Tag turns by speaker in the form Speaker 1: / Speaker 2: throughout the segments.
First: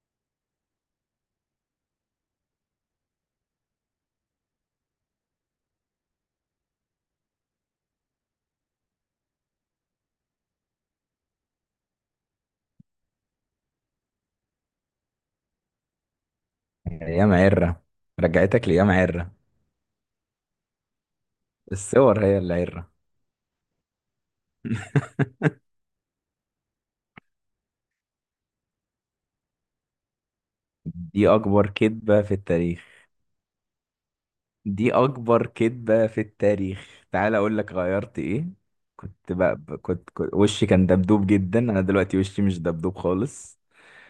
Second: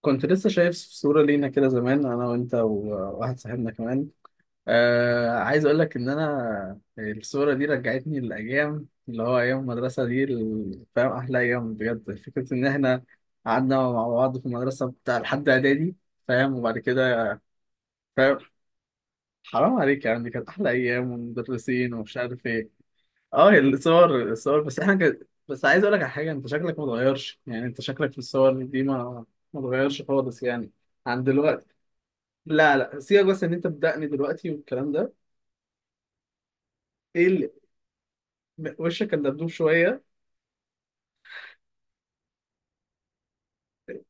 Speaker 1: كنت لسه شايف صورة لينا كده زمان، أنا وأنت وواحد صاحبنا كمان. عايز أقول لك إن أنا الصورة دي رجعتني للأيام اللي هو أيام المدرسة دي. فاهم؟ أحلى أيام بجد. فكرة إن إحنا قعدنا مع بعض في المدرسة بتاع لحد إعدادي، فاهم؟ وبعد
Speaker 2: ايام
Speaker 1: كده
Speaker 2: عره.
Speaker 1: فاهم،
Speaker 2: رجعتك لايام عره.
Speaker 1: حرام عليك، يعني كانت أحلى أيام ومدرسين ومش
Speaker 2: الصور هي
Speaker 1: عارف
Speaker 2: اللي
Speaker 1: إيه.
Speaker 2: عره.
Speaker 1: أه الصور الصور، بس إحنا كان، بس عايز أقول لك على حاجة، أنت شكلك متغيرش، يعني أنت شكلك في الصور دي ما متغيرش خالص يعني، عن
Speaker 2: دي
Speaker 1: دلوقتي.
Speaker 2: اكبر كذبه في
Speaker 1: لا لا
Speaker 2: التاريخ.
Speaker 1: سيبك، بس ان انت بدقني دلوقتي والكلام
Speaker 2: دي
Speaker 1: ده.
Speaker 2: اكبر كذبه في التاريخ،
Speaker 1: ايه
Speaker 2: تعال
Speaker 1: اللي،
Speaker 2: اقول لك غيرت ايه.
Speaker 1: وشك كان
Speaker 2: كنت
Speaker 1: دبدوب
Speaker 2: بقى.
Speaker 1: شويه.
Speaker 2: كنت وشي كان دبدوب جدا، انا دلوقتي وشي مش دبدوب خالص.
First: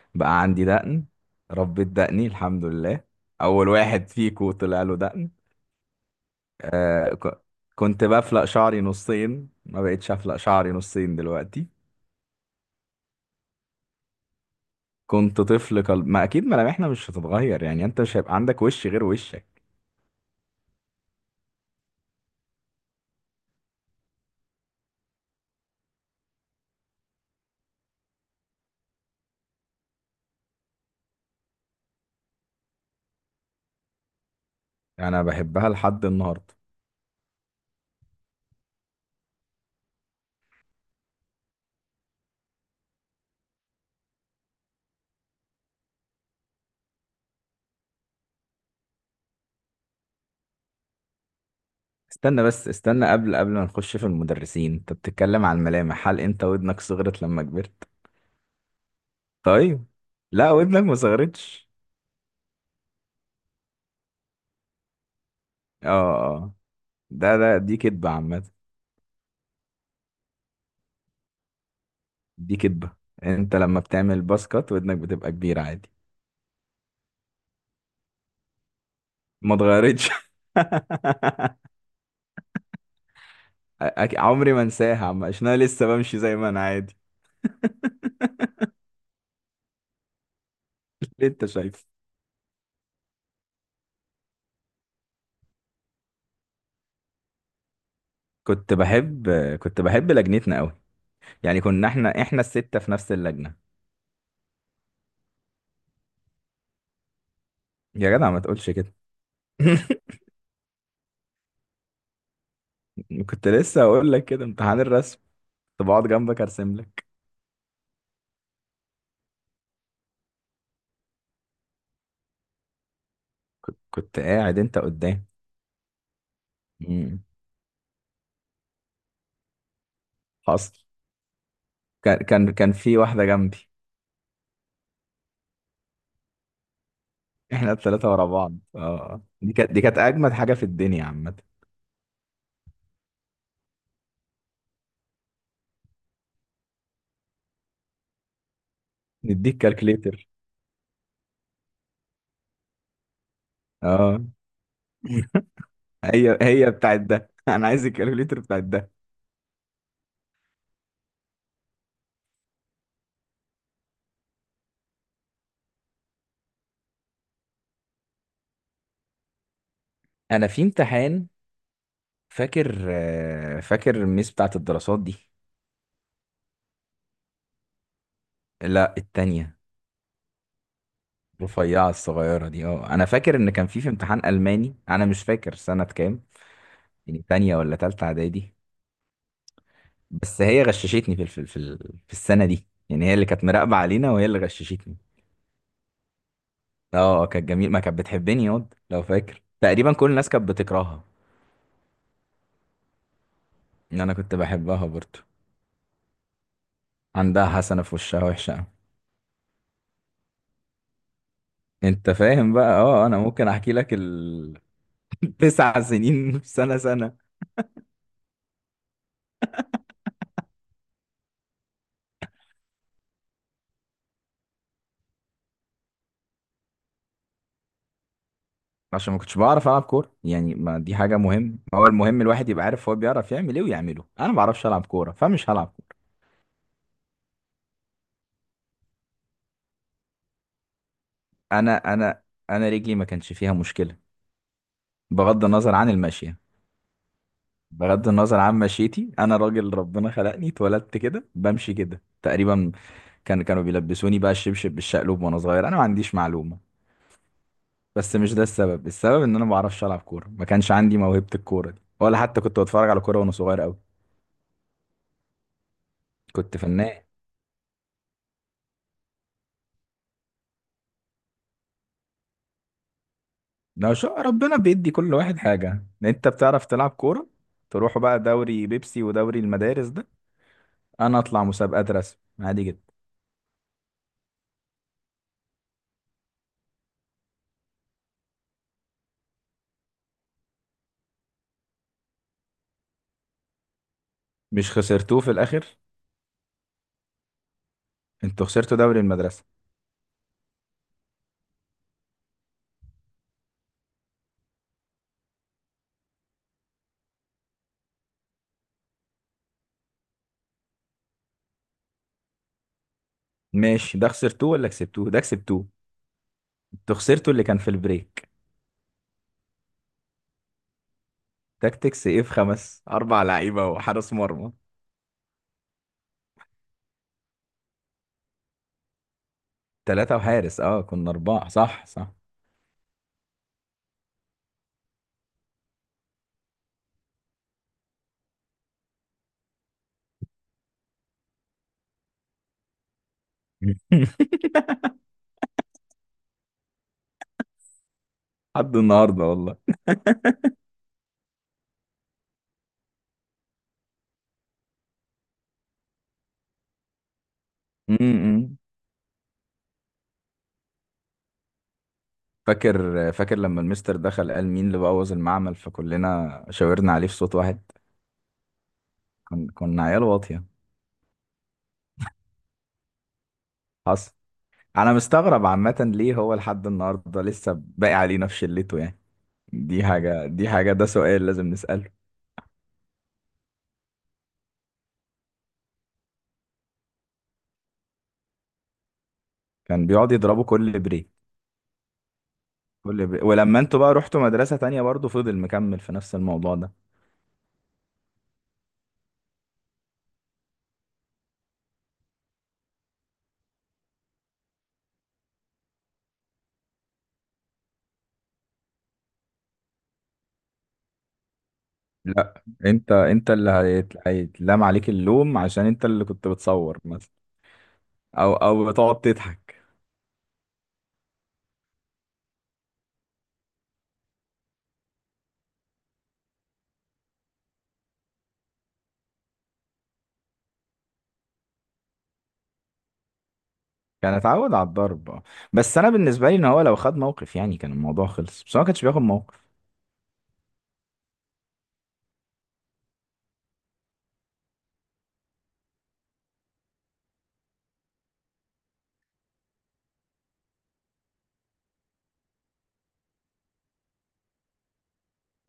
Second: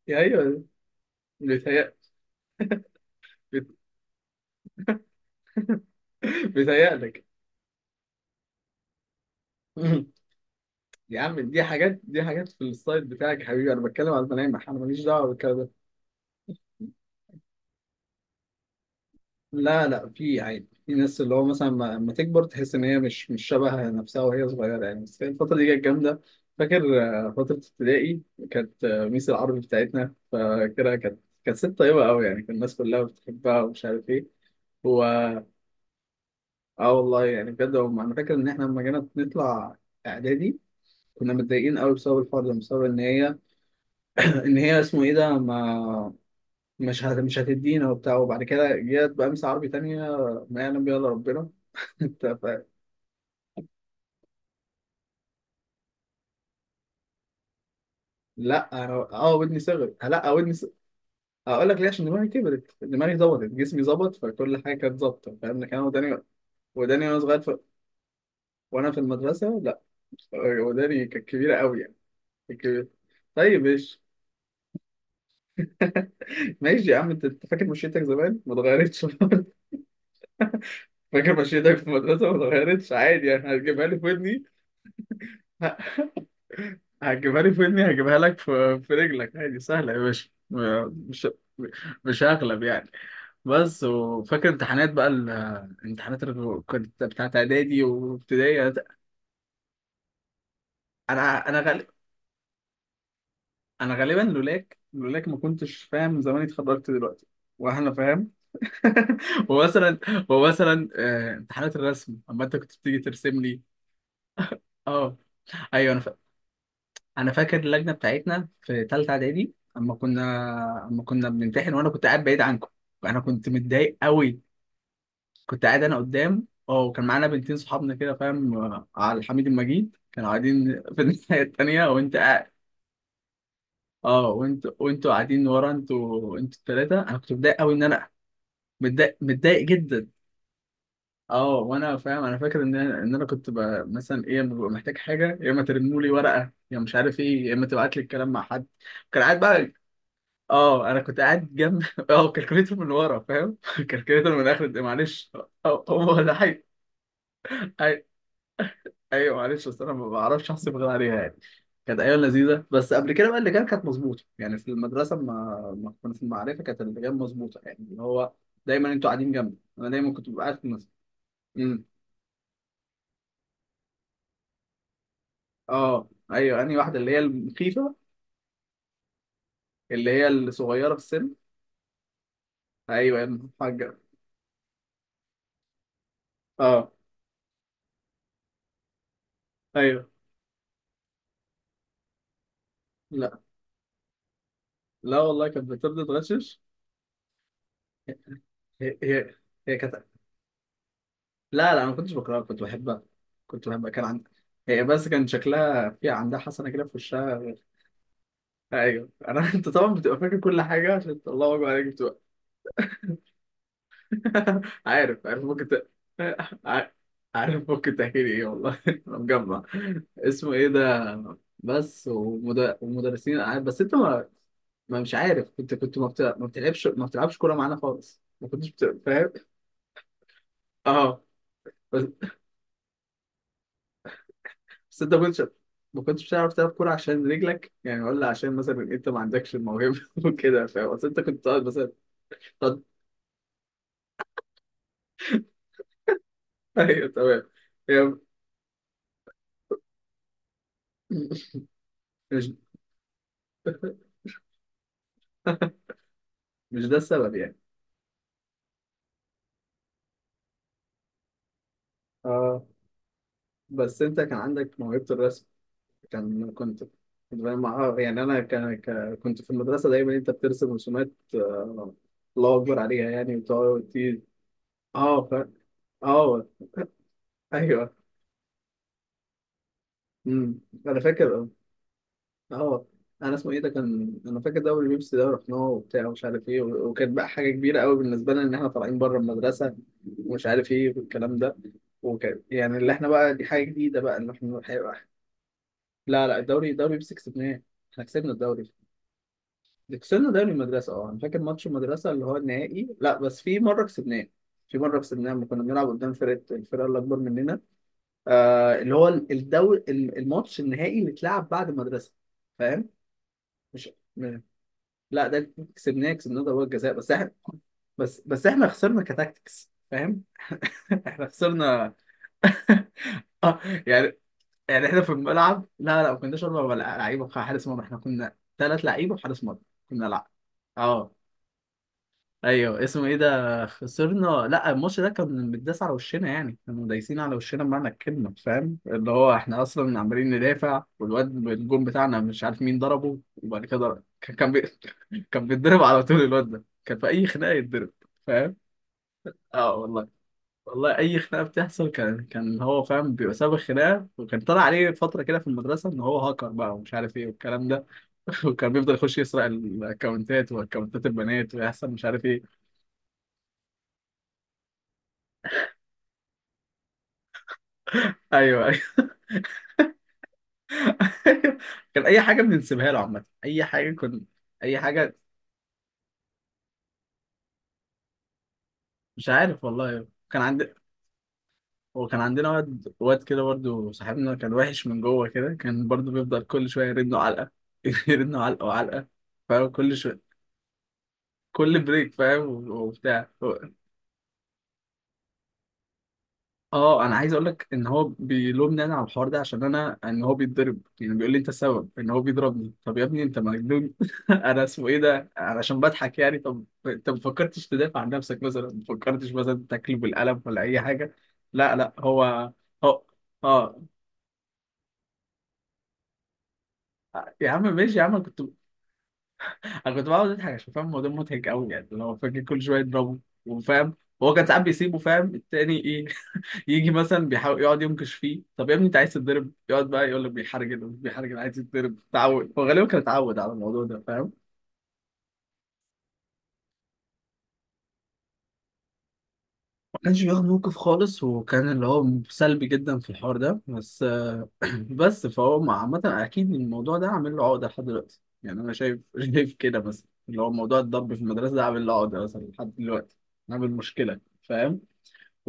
Speaker 1: يا
Speaker 2: بقى
Speaker 1: ايوه،
Speaker 2: عندي دقن. ربيت
Speaker 1: بيتهيأ.
Speaker 2: دقني الحمد لله. اول واحد فيكو طلع له دقن. آه،
Speaker 1: بيتهيألك.
Speaker 2: كنت بفلق شعري نصين، ما بقتش افلق شعري نصين
Speaker 1: يا عم دي
Speaker 2: دلوقتي.
Speaker 1: حاجات، دي حاجات في الستايل بتاعك يا حبيبي، انا بتكلم على الملامح، انا ماليش دعوه
Speaker 2: كنت
Speaker 1: بالكلام ده.
Speaker 2: طفل قلب ما، اكيد ملامحنا مش هتتغير يعني، انت مش هيبقى عندك وش غير وشك.
Speaker 1: لا لا في عادي، في ناس اللي هو مثلا لما تكبر تحس ان هي مش شبه نفسها وهي صغيره يعني، بس كانت الفتره دي كانت جامده. فاكر فتره ابتدائي؟ كانت ميس العربي بتاعتنا فاكرها، كانت ست طيبه قوي يعني، كان الناس كلها بتحبها ومش عارف ايه.
Speaker 2: انا بحبها لحد النهارده.
Speaker 1: اه والله يعني بجد هم، انا فاكر ان احنا لما جينا نطلع اعدادي كنا متضايقين قوي بسبب الحوار ده، بسبب ان هي ان هي اسمه ايه ده، ما مش هتدينا وبتاع، وبعد كده جت بقى مس عربي تانية ما يعلم بيها الا ربنا. انت
Speaker 2: استنى
Speaker 1: فاهم؟
Speaker 2: بس، استنى قبل ما نخش في المدرسين، انت بتتكلم عن الملامح، هل انت ودنك صغرت لما كبرت؟
Speaker 1: لا انا اه ودني
Speaker 2: طيب.
Speaker 1: صغرت، لا
Speaker 2: لا،
Speaker 1: ودني صغرت.
Speaker 2: ودنك ما
Speaker 1: اقول
Speaker 2: صغرتش.
Speaker 1: لك ليه، عشان دماغي كبرت، دماغي ظبطت، جسمي ظبط، فكل حاجه كانت ظابطه فاهم، لكن انا
Speaker 2: اه،
Speaker 1: وداني،
Speaker 2: اه،
Speaker 1: وداني وانا
Speaker 2: ده
Speaker 1: صغير
Speaker 2: ده دي كدبة عامة.
Speaker 1: وانا في المدرسه، لا وداني كانت كبيره قوي يعني،
Speaker 2: دي
Speaker 1: كانت كبيره.
Speaker 2: كدبة. انت
Speaker 1: طيب
Speaker 2: لما
Speaker 1: ايش.
Speaker 2: بتعمل باسكت ودنك بتبقى كبيرة عادي.
Speaker 1: ماشي يا عم انت، أنت فاكر مشيتك زمان ما اتغيرتش؟
Speaker 2: ما اتغيرتش.
Speaker 1: فاكر مشيتك في المدرسه ما اتغيرتش عادي يعني؟ هتجيبها لي في ودني؟
Speaker 2: عمري ما انساها عم، عشان انا
Speaker 1: ه-
Speaker 2: لسه بمشي زي ما انا عادي.
Speaker 1: هتجيبها لي في ودني، هجيبها لك في رجلك عادي، سهله يا باشا.
Speaker 2: اللي
Speaker 1: مش،
Speaker 2: انت شايفه.
Speaker 1: مش هغلب يعني. بس وفاكر امتحانات بقى، الامتحانات اللي كنت بتاعت اعدادي وابتدائي.
Speaker 2: كنت بحب كنت بحب لجنتنا قوي،
Speaker 1: انا انا
Speaker 2: يعني
Speaker 1: غالب،
Speaker 2: كنا احنا الستة في نفس اللجنة.
Speaker 1: انا غالبا لولاك، لولاك ما كنتش فاهم، زماني اتخرجت دلوقتي. واحنا
Speaker 2: يا
Speaker 1: فاهم.
Speaker 2: جدع ما تقولش كده.
Speaker 1: ومثلا، ومثلا امتحانات الرسم، اما انت كنت بتيجي ترسم
Speaker 2: كنت
Speaker 1: لي.
Speaker 2: لسه هقول لك كده، امتحان
Speaker 1: اه
Speaker 2: الرسم. كنت
Speaker 1: ايوه انا
Speaker 2: بقعد جنبك ارسم لك.
Speaker 1: انا فاكر اللجنه بتاعتنا في ثالثه اعدادي اما كنا، اما كنا بنمتحن وانا كنت قاعد بعيد عنكم، انا كنت
Speaker 2: كنت
Speaker 1: متضايق
Speaker 2: كنت
Speaker 1: قوي.
Speaker 2: قاعد انت قدام.
Speaker 1: كنت قاعد انا قدام اه، وكان
Speaker 2: مم.
Speaker 1: معانا بنتين صحابنا كده فاهم، على الحميد المجيد كانوا
Speaker 2: حصل.
Speaker 1: قاعدين في الناحيه التانيه وانت
Speaker 2: كان
Speaker 1: قاعد،
Speaker 2: كان كان في واحدة جنبي.
Speaker 1: اه. وانت، وانتوا قاعدين ورا، انتوا انتوا الثلاثه، انا كنت متضايق
Speaker 2: احنا
Speaker 1: قوي ان انا،
Speaker 2: الثلاثة ورا بعض،
Speaker 1: متضايق
Speaker 2: اه،
Speaker 1: متضايق
Speaker 2: دي كانت
Speaker 1: جدا.
Speaker 2: اجمد حاجة في الدنيا عامة.
Speaker 1: اه وانا فاهم، انا فاكر ان انا، ان انا كنت بقى مثلا ايه لما ببقى محتاج حاجه، يا اما ترنوا لي ورقه يا مش عارف ايه، يا اما تبعت لي الكلام مع حد. كان قاعد
Speaker 2: نديك
Speaker 1: بقى.
Speaker 2: كالكليتر.
Speaker 1: اه انا كنت قاعد جنب، اه كالكوليتر من ورا فاهم،
Speaker 2: اه.
Speaker 1: كالكوليتر من اخر معلش. اه هو ولا
Speaker 2: هي
Speaker 1: حاجه.
Speaker 2: هي بتاعت ده، انا عايز
Speaker 1: أي-
Speaker 2: الكالكليتر بتاعت ده.
Speaker 1: ايوه معلش، بس انا ما بعرفش احسب غير عليها يعني. كانت ايام لذيذه، بس قبل كده بقى اللي كان كانت مظبوطه يعني في المدرسه، ما ما كنا في المعرفه، كانت اللي كانت مظبوطه يعني اللي هو دايما انتوا قاعدين جنبي، انا دايما كنت ببقى
Speaker 2: انا
Speaker 1: قاعد
Speaker 2: في
Speaker 1: في المدرسة.
Speaker 2: امتحان.
Speaker 1: إمم.
Speaker 2: فاكر الميس بتاعت الدراسات دي.
Speaker 1: اه ايوه، انهي واحده اللي هي المخيفه؟
Speaker 2: لا، التانية.
Speaker 1: اللي هي الصغيره في السن؟
Speaker 2: رفيعة الصغيرة دي، اه، انا
Speaker 1: ايوه
Speaker 2: فاكر ان كان في
Speaker 1: المحجبه،
Speaker 2: امتحان الماني، انا مش فاكر سنة كام،
Speaker 1: اه
Speaker 2: يعني تانية ولا تالتة اعدادي؟
Speaker 1: ايوه.
Speaker 2: بس هي غششتني في الف- في ال- في السنة دي، يعني هي اللي
Speaker 1: لا
Speaker 2: كانت مراقبة علينا وهي اللي غششتني.
Speaker 1: لا والله كانت بتبدا تغشش.
Speaker 2: اه، كانت جميل ما، كانت بتحبني ياض
Speaker 1: هي
Speaker 2: لو
Speaker 1: هي،
Speaker 2: فاكر،
Speaker 1: هي
Speaker 2: تقريبا
Speaker 1: كانت،
Speaker 2: كل الناس كانت بتكرهها.
Speaker 1: لا لا انا ما كنتش بكرهها، كنت بحبها، كنت بحبها،
Speaker 2: ان
Speaker 1: كان
Speaker 2: انا
Speaker 1: عندها.
Speaker 2: كنت
Speaker 1: هي
Speaker 2: بحبها
Speaker 1: بس
Speaker 2: برضو.
Speaker 1: كان شكلها في، عندها حسنه كده في
Speaker 2: عندها
Speaker 1: وشها.
Speaker 2: حسنة في وشها وحشة أوي.
Speaker 1: ايوه انا، انت طبعا بتبقى فاكر كل حاجه، عشان الله اكبر عليك
Speaker 2: انت
Speaker 1: بتبقى.
Speaker 2: فاهم بقى؟ اه، انا ممكن احكي لك ال...
Speaker 1: عارف عارف ممكن
Speaker 2: تسع سنين في سنة
Speaker 1: ع-
Speaker 2: سنة.
Speaker 1: عارف ممكن تحكي لي ايه والله، انا مجمع اسمه ايه ده، بس ومدرسين بس انت ما مش عارف، كنت كنت ما, ما بتلعبش، ما بتلعبش كوره معانا خالص، ما كنتش
Speaker 2: عشان ما
Speaker 1: فاهم.
Speaker 2: كنتش بعرف العب كوره يعني، ما دي حاجه
Speaker 1: اه،
Speaker 2: مهم، هو
Speaker 1: بس...
Speaker 2: المهم الواحد يبقى عارف هو بيعرف يعمل ايه ويعمله، انا ما بعرفش العب
Speaker 1: بس
Speaker 2: كوره
Speaker 1: انت ما كنتش،
Speaker 2: فمش هلعب كورة.
Speaker 1: ما كنتش بتعرف تلعب كوره عشان رجلك يعني، ولا عشان مثلا انت ما عندكش الموهبه وكده فاهم؟ بس انت كنت تقعد مثلا،
Speaker 2: انا انا انا
Speaker 1: تقعد-
Speaker 2: رجلي ما كانش فيها مشكله، بغض النظر عن المشيه.
Speaker 1: ايوه تمام.
Speaker 2: بغض
Speaker 1: يعني
Speaker 2: النظر عن مشيتي، انا راجل ربنا خلقني، اتولدت كده بمشي كده
Speaker 1: مش
Speaker 2: تقريبا. كانوا بيلبسوني بقى الشبشب بالشقلوب وانا صغير، انا ما عنديش معلومه.
Speaker 1: مش ده السبب يعني.
Speaker 2: بس مش ده السبب، السبب ان انا ما بعرفش العب كوره، ما كانش عندي موهبه الكوره دي، ولا حتى كنت
Speaker 1: اه
Speaker 2: بتفرج على كوره وانا صغير قوي.
Speaker 1: بس انت كان عندك موهبة الرسم، كان
Speaker 2: كنت
Speaker 1: كنت،
Speaker 2: فنان.
Speaker 1: كنت فاهم يعني انا كان كنت في المدرسة دايما انت بترسم رسومات، الله اكبر عليها يعني، وتقعد
Speaker 2: لو شاء ربنا بيدي كل
Speaker 1: اه
Speaker 2: واحد حاجة، انت
Speaker 1: اه
Speaker 2: بتعرف تلعب كورة،
Speaker 1: ايوه.
Speaker 2: تروحوا بقى دوري بيبسي ودوري المدارس ده،
Speaker 1: امم، انا
Speaker 2: انا
Speaker 1: فاكر
Speaker 2: اطلع
Speaker 1: اه.
Speaker 2: مسابقات رسم عادي
Speaker 1: آه،
Speaker 2: جدا.
Speaker 1: انا اسمه ايه ده، كان انا فاكر دوري بيبسي ده رحناه وبتاع ومش عارف ايه، وكانت بقى حاجة كبيرة قوي بالنسبة لنا ان احنا طالعين بره المدرسة ومش عارف ايه والكلام ده، وكان يعني اللي احنا بقى دي حاجة جديدة بقى ان احنا
Speaker 2: مش خسرتوه في الاخر؟
Speaker 1: لا لا الدوري، الدوري بيبسي كسبناه، احنا كسبنا
Speaker 2: انتوا
Speaker 1: الدوري.
Speaker 2: خسرتوا دوري المدرسة.
Speaker 1: ده كسبنا دوري المدرسة اه، انا فاكر ماتش المدرسة اللي هو النهائي، لا بس في مرة كسبناه، في مرة كسبناه لما كنا بنلعب قدام فرقة، الفرقة اللي أكبر مننا، آه اللي هو الدوري الماتش النهائي اللي اتلعب بعد المدرسة. فاهم؟ مش،
Speaker 2: ماشي، ده
Speaker 1: م-
Speaker 2: خسرتوه ولا كسبتوه؟ ده
Speaker 1: لا ده اللي
Speaker 2: كسبتوه.
Speaker 1: كسبناه، كسبناه ضربات جزاء،
Speaker 2: انتوا
Speaker 1: بس احنا،
Speaker 2: خسرتوا اللي كان في
Speaker 1: بس
Speaker 2: البريك.
Speaker 1: بس احنا خسرنا كتاكتكس فاهم؟ احنا خسرنا.
Speaker 2: تاكتكس ايه؟ في خمس اربع
Speaker 1: آه
Speaker 2: لعيبة وحارس
Speaker 1: يعني،
Speaker 2: مرمى؟
Speaker 1: يعني احنا في الملعب، لا لا ما كناش أربع لعيبة وحارس مرمى، احنا كنا ثلاث لعيبة وحارس مرمى. كنا
Speaker 2: ثلاثة
Speaker 1: لا،
Speaker 2: وحارس، اه، كنا
Speaker 1: اه
Speaker 2: اربعة، صح صح.
Speaker 1: ايوه اسمه ايه ده. خسرنا، لا الماتش ده كان متداس على وشنا يعني، كانوا دايسين على وشنا بمعنى الكلمه فاهم، اللي هو احنا اصلا عمالين ندافع، والواد الجون بتاعنا مش عارف مين ضربه، وبعد كده ضرب. كان كان بيتضرب على طول الواد ده، كان في اي خناقه يتضرب فاهم.
Speaker 2: لحد النهاردة والله.
Speaker 1: اه والله، والله اي خناقه بتحصل كان هو فاهم بيبقى سبب الخناقه. وكان طلع عليه فتره كده في المدرسه ان هو هاكر بقى ومش عارف ايه والكلام ده،
Speaker 2: امم. امم.
Speaker 1: وكان بيفضل يخش يسرق الاكونتات واكونتات البنات ويحصل مش عارف ايه.
Speaker 2: فاكر لما المستر دخل قال مين اللي بوظ المعمل، فكلنا شاورنا عليه في صوت واحد.
Speaker 1: ايوه أيوه.
Speaker 2: كنا عيال واطية.
Speaker 1: كان اي حاجه بنسيبها له عامه، اي حاجه
Speaker 2: حصل.
Speaker 1: كنت، اي
Speaker 2: انا
Speaker 1: حاجه.
Speaker 2: مستغرب عامة ليه هو لحد النهاردة لسه باقي عليه نفس شلته يعني،
Speaker 1: مش عارف والله، كان
Speaker 2: دي حاجة،
Speaker 1: عندي،
Speaker 2: ده سؤال لازم نسأله.
Speaker 1: وكان عندنا واد، واد كده برضو صاحبنا، كان وحش من جوه كده، كان برضو بيفضل كل شويه يرن له علقه، يرن له علقه وعلقه فاهم
Speaker 2: كان
Speaker 1: كل
Speaker 2: بيقعد
Speaker 1: شويه،
Speaker 2: يضربه كل بريك.
Speaker 1: كل بريك فاهم
Speaker 2: كل بريك،
Speaker 1: وبتاع.
Speaker 2: ولما انتوا بقى رحتوا مدرسة تانية برضه فضل مكمل في نفس الموضوع ده.
Speaker 1: اه انا عايز اقول لك ان هو بيلومني انا على الحوار ده، عشان انا ان هو بيتضرب، يعني بيقول لي انت السبب ان هو بيضربني. طب يا ابني انت مجنون، انا اسمه ايه ده علشان بضحك يعني. طب انت ما فكرتش تدافع عن نفسك مثلا، ما فكرتش مثلا تاكله بالقلم ولا اي حاجه؟ لا لا
Speaker 2: لا،
Speaker 1: هو،
Speaker 2: انت
Speaker 1: هو
Speaker 2: انت اللي
Speaker 1: اه.
Speaker 2: هيتلام عليك اللوم، عشان انت اللي كنت بتصور مثلا،
Speaker 1: يا عم ماشي يا عم، انا
Speaker 2: او
Speaker 1: كنت،
Speaker 2: او بتقعد تضحك.
Speaker 1: انا كنت بقعد اضحك عشان فاهم الموضوع مضحك قوي يعني، اللي هو فاكر كل شويه يضربه وفاهم. هو كان ساعات بيسيبه فاهم، التاني ايه، يجي مثلا بيحاول يقعد ينكش فيه. طب يا ابني انت عايز تتضرب، يقعد بقى يقول لك بيحرجل، مش بيحرجل عايز يتضرب، تعود، هو غالبا كان اتعود على الموضوع ده
Speaker 2: كان
Speaker 1: فاهم.
Speaker 2: اتعود على الضرب آه. بس انا بالنسبة لي، ان هو لو خد موقف يعني كان الموضوع خلص، بس هو ما كانش بياخد موقف.
Speaker 1: ما كانش بياخد موقف خالص، وكان اللي هو سلبي جدا في الحوار ده، بس بس فهو عامة اكيد الموضوع ده عامل له عقدة لحد دلوقتي يعني، انا شايف، شايف كده مثلا اللي هو موضوع الضرب في المدرسة ده عامل له عقدة مثلا لحد دلوقتي، عامل مشكلة فاهم.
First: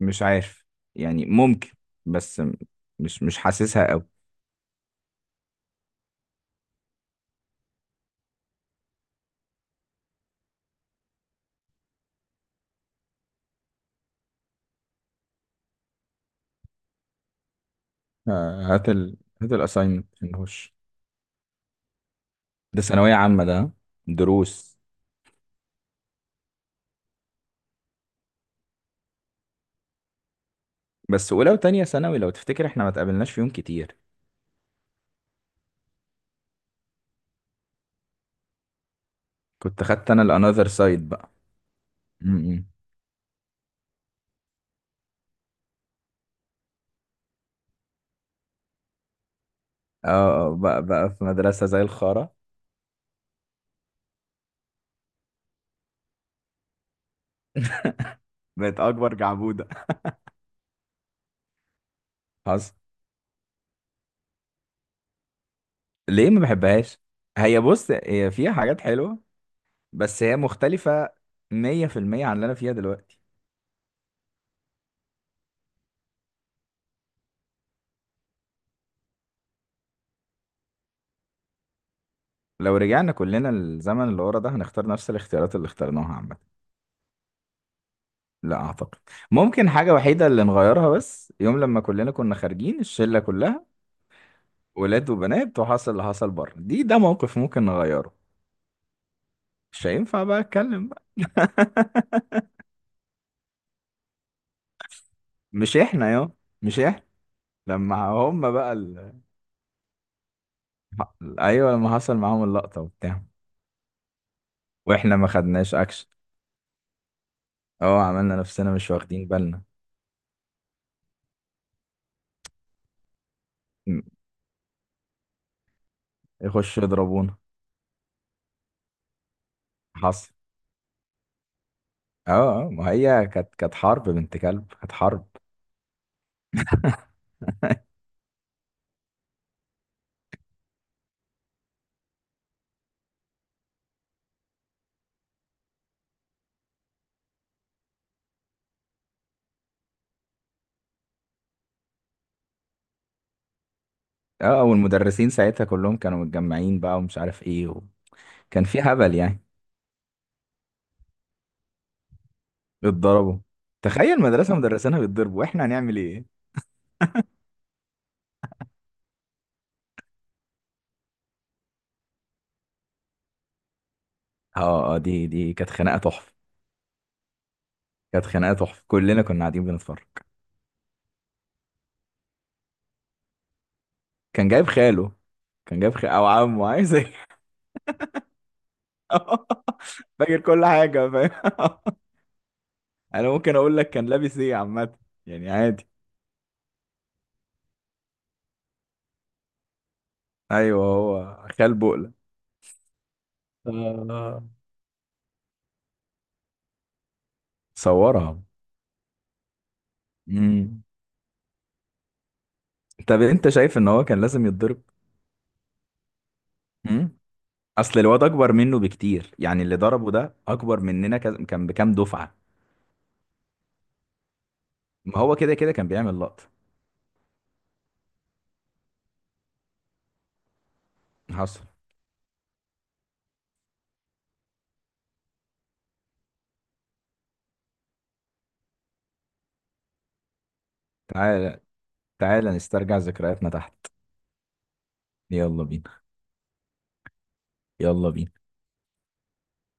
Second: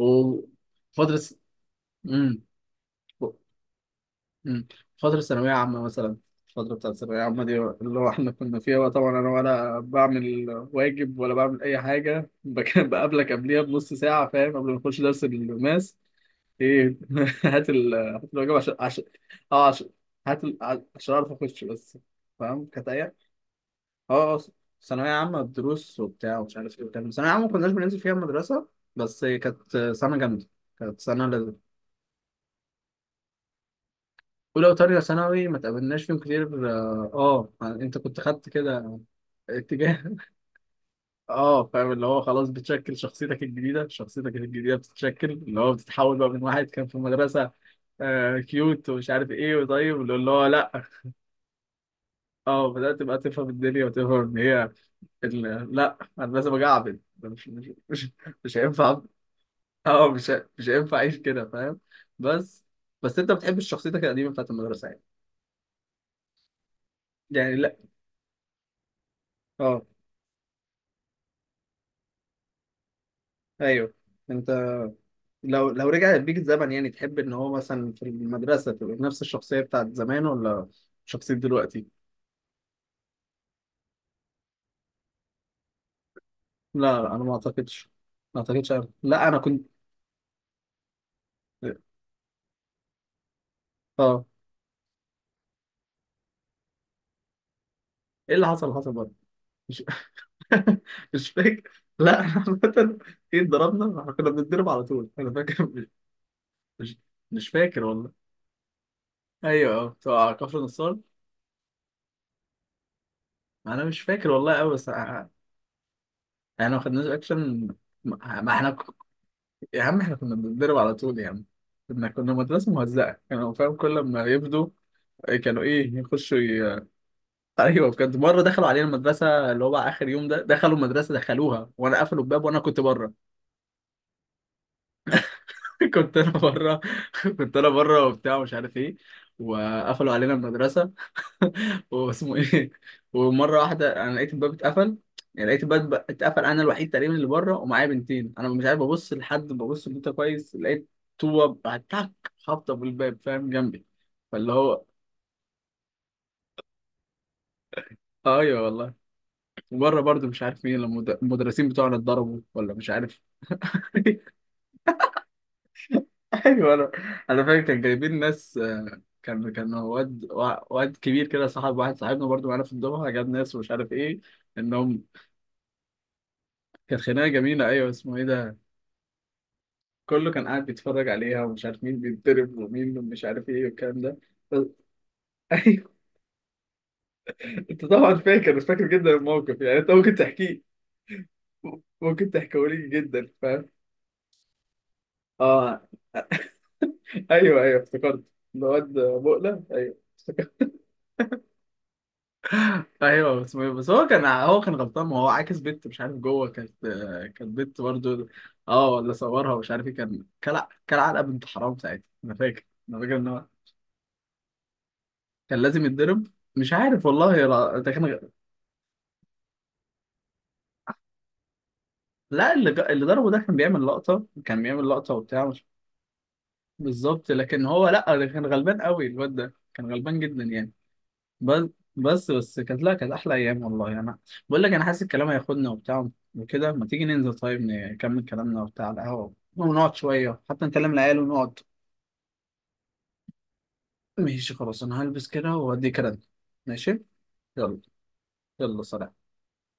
Speaker 2: مش عارف. يعني ممكن. بس
Speaker 1: امم،
Speaker 2: مش حاسسها قوي.
Speaker 1: مم. فترة ثانوية عامة مثلا، الفترة بتاعت الثانوية عامة دي اللي هو احنا كنا فيها بقى، طبعا أنا ولا بعمل واجب ولا بعمل أي حاجة، بقابلك قبليها بنص ساعة فاهم، قبل ما نخش درس الماس. إيه، هات الواجب
Speaker 2: آه،
Speaker 1: عشان، عشان
Speaker 2: هات
Speaker 1: أه عشان،
Speaker 2: الأساينمنت نخش.
Speaker 1: عشان أعرف أخش بس فاهم.
Speaker 2: ده
Speaker 1: كانت أيام.
Speaker 2: ثانوية عامة ده، ها؟
Speaker 1: أه
Speaker 2: دروس.
Speaker 1: ثانوية عامة الدروس وبتاع ومش عارف إيه وبتاع، ثانوية عامة ما كناش بننزل فيها المدرسة، بس كانت سنة جامدة، كانت سنة.
Speaker 2: بس أولى وتانية ثانوي لو تفتكر احنا ما اتقابلناش فيهم كتير.
Speaker 1: اولى وتانية ثانوي ما تقابلناش فيهم كتير اه، يعني انت كنت خدت كده
Speaker 2: كنت خدت
Speaker 1: اتجاه.
Speaker 2: أنا الأنذر سايد بقى.
Speaker 1: اه فاهم، اللي هو خلاص
Speaker 2: م.
Speaker 1: بتشكل شخصيتك الجديدة، شخصيتك الجديدة بتتشكل اللي هو، بتتحول بقى من واحد كان في المدرسة آه كيوت ومش عارف ايه وطيب
Speaker 2: اه،
Speaker 1: اللي، اللي هو
Speaker 2: آه،
Speaker 1: لا.
Speaker 2: بقى في مدرسة زي الخارة.
Speaker 1: اه بدأت بقى تفهم الدنيا وتفهم ان هي، لا انا لازم اجعبد ده، مش
Speaker 2: بقت
Speaker 1: هينفع.
Speaker 2: أكبر جعبودة.
Speaker 1: اه مش هينفع اعيش كده فاهم. بس
Speaker 2: حصل.
Speaker 1: بس انت بتحب شخصيتك القديمة بتاعت المدرسة يعني؟
Speaker 2: ليه ما بحبهاش؟
Speaker 1: يعني
Speaker 2: هي
Speaker 1: لا،
Speaker 2: بص، هي فيها حاجات حلوة،
Speaker 1: اه
Speaker 2: بس هي مختلفة 100% عن اللي أنا فيها دلوقتي.
Speaker 1: ايوه. انت لو، لو رجع بيك الزمن يعني تحب ان هو مثلا في المدرسة تبقى نفس الشخصية بتاعت زمان، ولا شخصية دلوقتي؟
Speaker 2: لو رجعنا كلنا للزمن اللي ورا ده، هنختار نفس الاختيارات اللي اخترناها عامة.
Speaker 1: لا لا انا ما اعتقدش، ما
Speaker 2: لا
Speaker 1: اعتقدش أنا.
Speaker 2: أعتقد.
Speaker 1: لا انا كنت
Speaker 2: ممكن حاجة وحيدة اللي نغيرها، بس يوم لما كلنا كنا خارجين الشلة كلها،
Speaker 1: اه.
Speaker 2: ولاد وبنات، وحصل اللي حصل بره ده موقف ممكن نغيره.
Speaker 1: ايه اللي حصل؟ حصل برضه. مش،
Speaker 2: مش هينفع بقى أتكلم بقى.
Speaker 1: مش فاكر. لا احنا عامة، ايه اتضربنا؟ احنا كنا بنتضرب على طول، انا فاكر،
Speaker 2: مش
Speaker 1: مش
Speaker 2: إحنا يا. مش
Speaker 1: مش
Speaker 2: إحنا.
Speaker 1: مش فاكر
Speaker 2: لما
Speaker 1: والله.
Speaker 2: هم بقى ال...
Speaker 1: ايوه اه بتوع كفر نصار.
Speaker 2: أيوة، لما حصل معاهم اللقطة وبتاع،
Speaker 1: انا مش فاكر والله قوي بس
Speaker 2: وإحنا ما
Speaker 1: انا.
Speaker 2: خدناش أكشن.
Speaker 1: ما خدناش اكشن.
Speaker 2: أه، عملنا
Speaker 1: ما
Speaker 2: نفسنا
Speaker 1: احنا،
Speaker 2: مش واخدين بالنا.
Speaker 1: يا عم احنا كنا بنتدرب على طول يا عم، كنا مدرسة مهزأة، كانوا فاهم كل
Speaker 2: م-
Speaker 1: ما يفضوا، كانوا ايه يخشوا
Speaker 2: يخشوا يضربونا.
Speaker 1: ايوه بجد مرة دخلوا علينا المدرسة، اللي هو بقى اخر يوم
Speaker 2: حصل.
Speaker 1: ده دخلوا المدرسة دخلوها وانا، قفلوا الباب وانا
Speaker 2: اه، اه،
Speaker 1: كنت
Speaker 2: ما
Speaker 1: بره.
Speaker 2: هي كانت حرب بنت كلب، كانت حرب.
Speaker 1: كنت انا بره، كنت انا بره وبتاع مش عارف ايه، وقفلوا علينا المدرسة، واسمه ايه. ومره واحده انا لقيت الباب اتقفل، يعني لقيت الباب اتقفل، انا الوحيد تقريبا اللي بره ومعايا بنتين، انا مش عارف ابص لحد، ببص لبنت كويس لقيت طوبه تك خابطه في الباب فاهم جنبي. فاللي
Speaker 2: اه،
Speaker 1: هو،
Speaker 2: والمدرسين ساعتها كلهم كانوا متجمعين بقى ومش عارف ايه و...
Speaker 1: ايوه
Speaker 2: كان في
Speaker 1: والله.
Speaker 2: هبل يعني.
Speaker 1: وبره برضه مش عارف مين، لما المدرسين بتوعنا اتضربوا ولا مش عارف.
Speaker 2: اتضربوا. تخيل مدرسة مدرسينها بيتضربوا، واحنا هنعمل ايه؟
Speaker 1: ايوه انا، انا فاكر كان جايبين ناس كان واد واد كبير كده صاحب واحد صاحبنا برضه معانا في الدفعه، جاب ناس ومش عارف ايه
Speaker 2: اه، اه،
Speaker 1: انهم،
Speaker 2: دي كانت خناقة تحفة.
Speaker 1: كانت خناقه جميله ايوه اسمه ايه
Speaker 2: كانت خناقة
Speaker 1: ده،
Speaker 2: تحفة، كلنا كنا قاعدين بنتفرج.
Speaker 1: كله كان قاعد بيتفرج عليها ومش عارف مين بيتضرب ومين مش عارف ايه والكلام ده.
Speaker 2: كان
Speaker 1: بس-
Speaker 2: جايب خاله. كان
Speaker 1: ايوه.
Speaker 2: جايب او عمه، عايز ايه؟
Speaker 1: انت طبعا فاكر، فاكر جدا الموقف يعني، انت ممكن
Speaker 2: فاكر
Speaker 1: تحكيه،
Speaker 2: كل حاجة فاهم.
Speaker 1: ممكن تحكيه لي جدا
Speaker 2: انا ممكن
Speaker 1: فاهم.
Speaker 2: اقول لك كان لابس ايه عامة، يعني
Speaker 1: اه
Speaker 2: عادي.
Speaker 1: ايوه ايوه افتكرت، الواد بقلة ايوه افتكرت.
Speaker 2: ايوه، هو خال بقلة.
Speaker 1: ايوه بس بس هو كان،
Speaker 2: آه.
Speaker 1: هو كان غلطان، ما هو عاكس بنت مش عارف، جوه كانت، كانت بنت برضه.
Speaker 2: صورها.
Speaker 1: اه ولا صورها ومش عارف ايه، كان كلع
Speaker 2: مم.
Speaker 1: كلع علقه بنت حرام ساعتها، انا فاكر، انا فاكر
Speaker 2: طب
Speaker 1: ان هو
Speaker 2: انت شايف ان هو كان لازم يتضرب؟
Speaker 1: كان لازم يتضرب. مش عارف
Speaker 2: امم.
Speaker 1: والله، ده
Speaker 2: اصل الواد
Speaker 1: كان،
Speaker 2: اكبر منه بكتير، يعني اللي ضربه ده اكبر مننا كان بكام دفعة.
Speaker 1: لا اللي ضربه ده كان بيعمل لقطة، كان بيعمل لقطة
Speaker 2: ما هو
Speaker 1: وبتاع،
Speaker 2: كده
Speaker 1: مش
Speaker 2: كده كان بيعمل لقطة.
Speaker 1: بالظبط، لكن هو لا ده كان غلبان قوي، الواد ده كان غلبان جدا يعني.
Speaker 2: حصل.
Speaker 1: بس، بس كانت، لا كانت أحلى أيام والله يعني. أنا بقول لك أنا حاسس الكلام هياخدنا وبتاع وكده، ما تيجي ننزل طيب نكمل كلامنا وبتاع على القهوة، ونقعد شوية حتى نكلم العيال ونقعد.
Speaker 2: تعالى، تعالى نسترجع ذكرياتنا تحت.
Speaker 1: ماشي خلاص، أنا هلبس كده
Speaker 2: يلا
Speaker 1: وأدي
Speaker 2: بينا.
Speaker 1: كده. ماشي، يلا.
Speaker 2: يلا بينا.
Speaker 1: يلا سلام.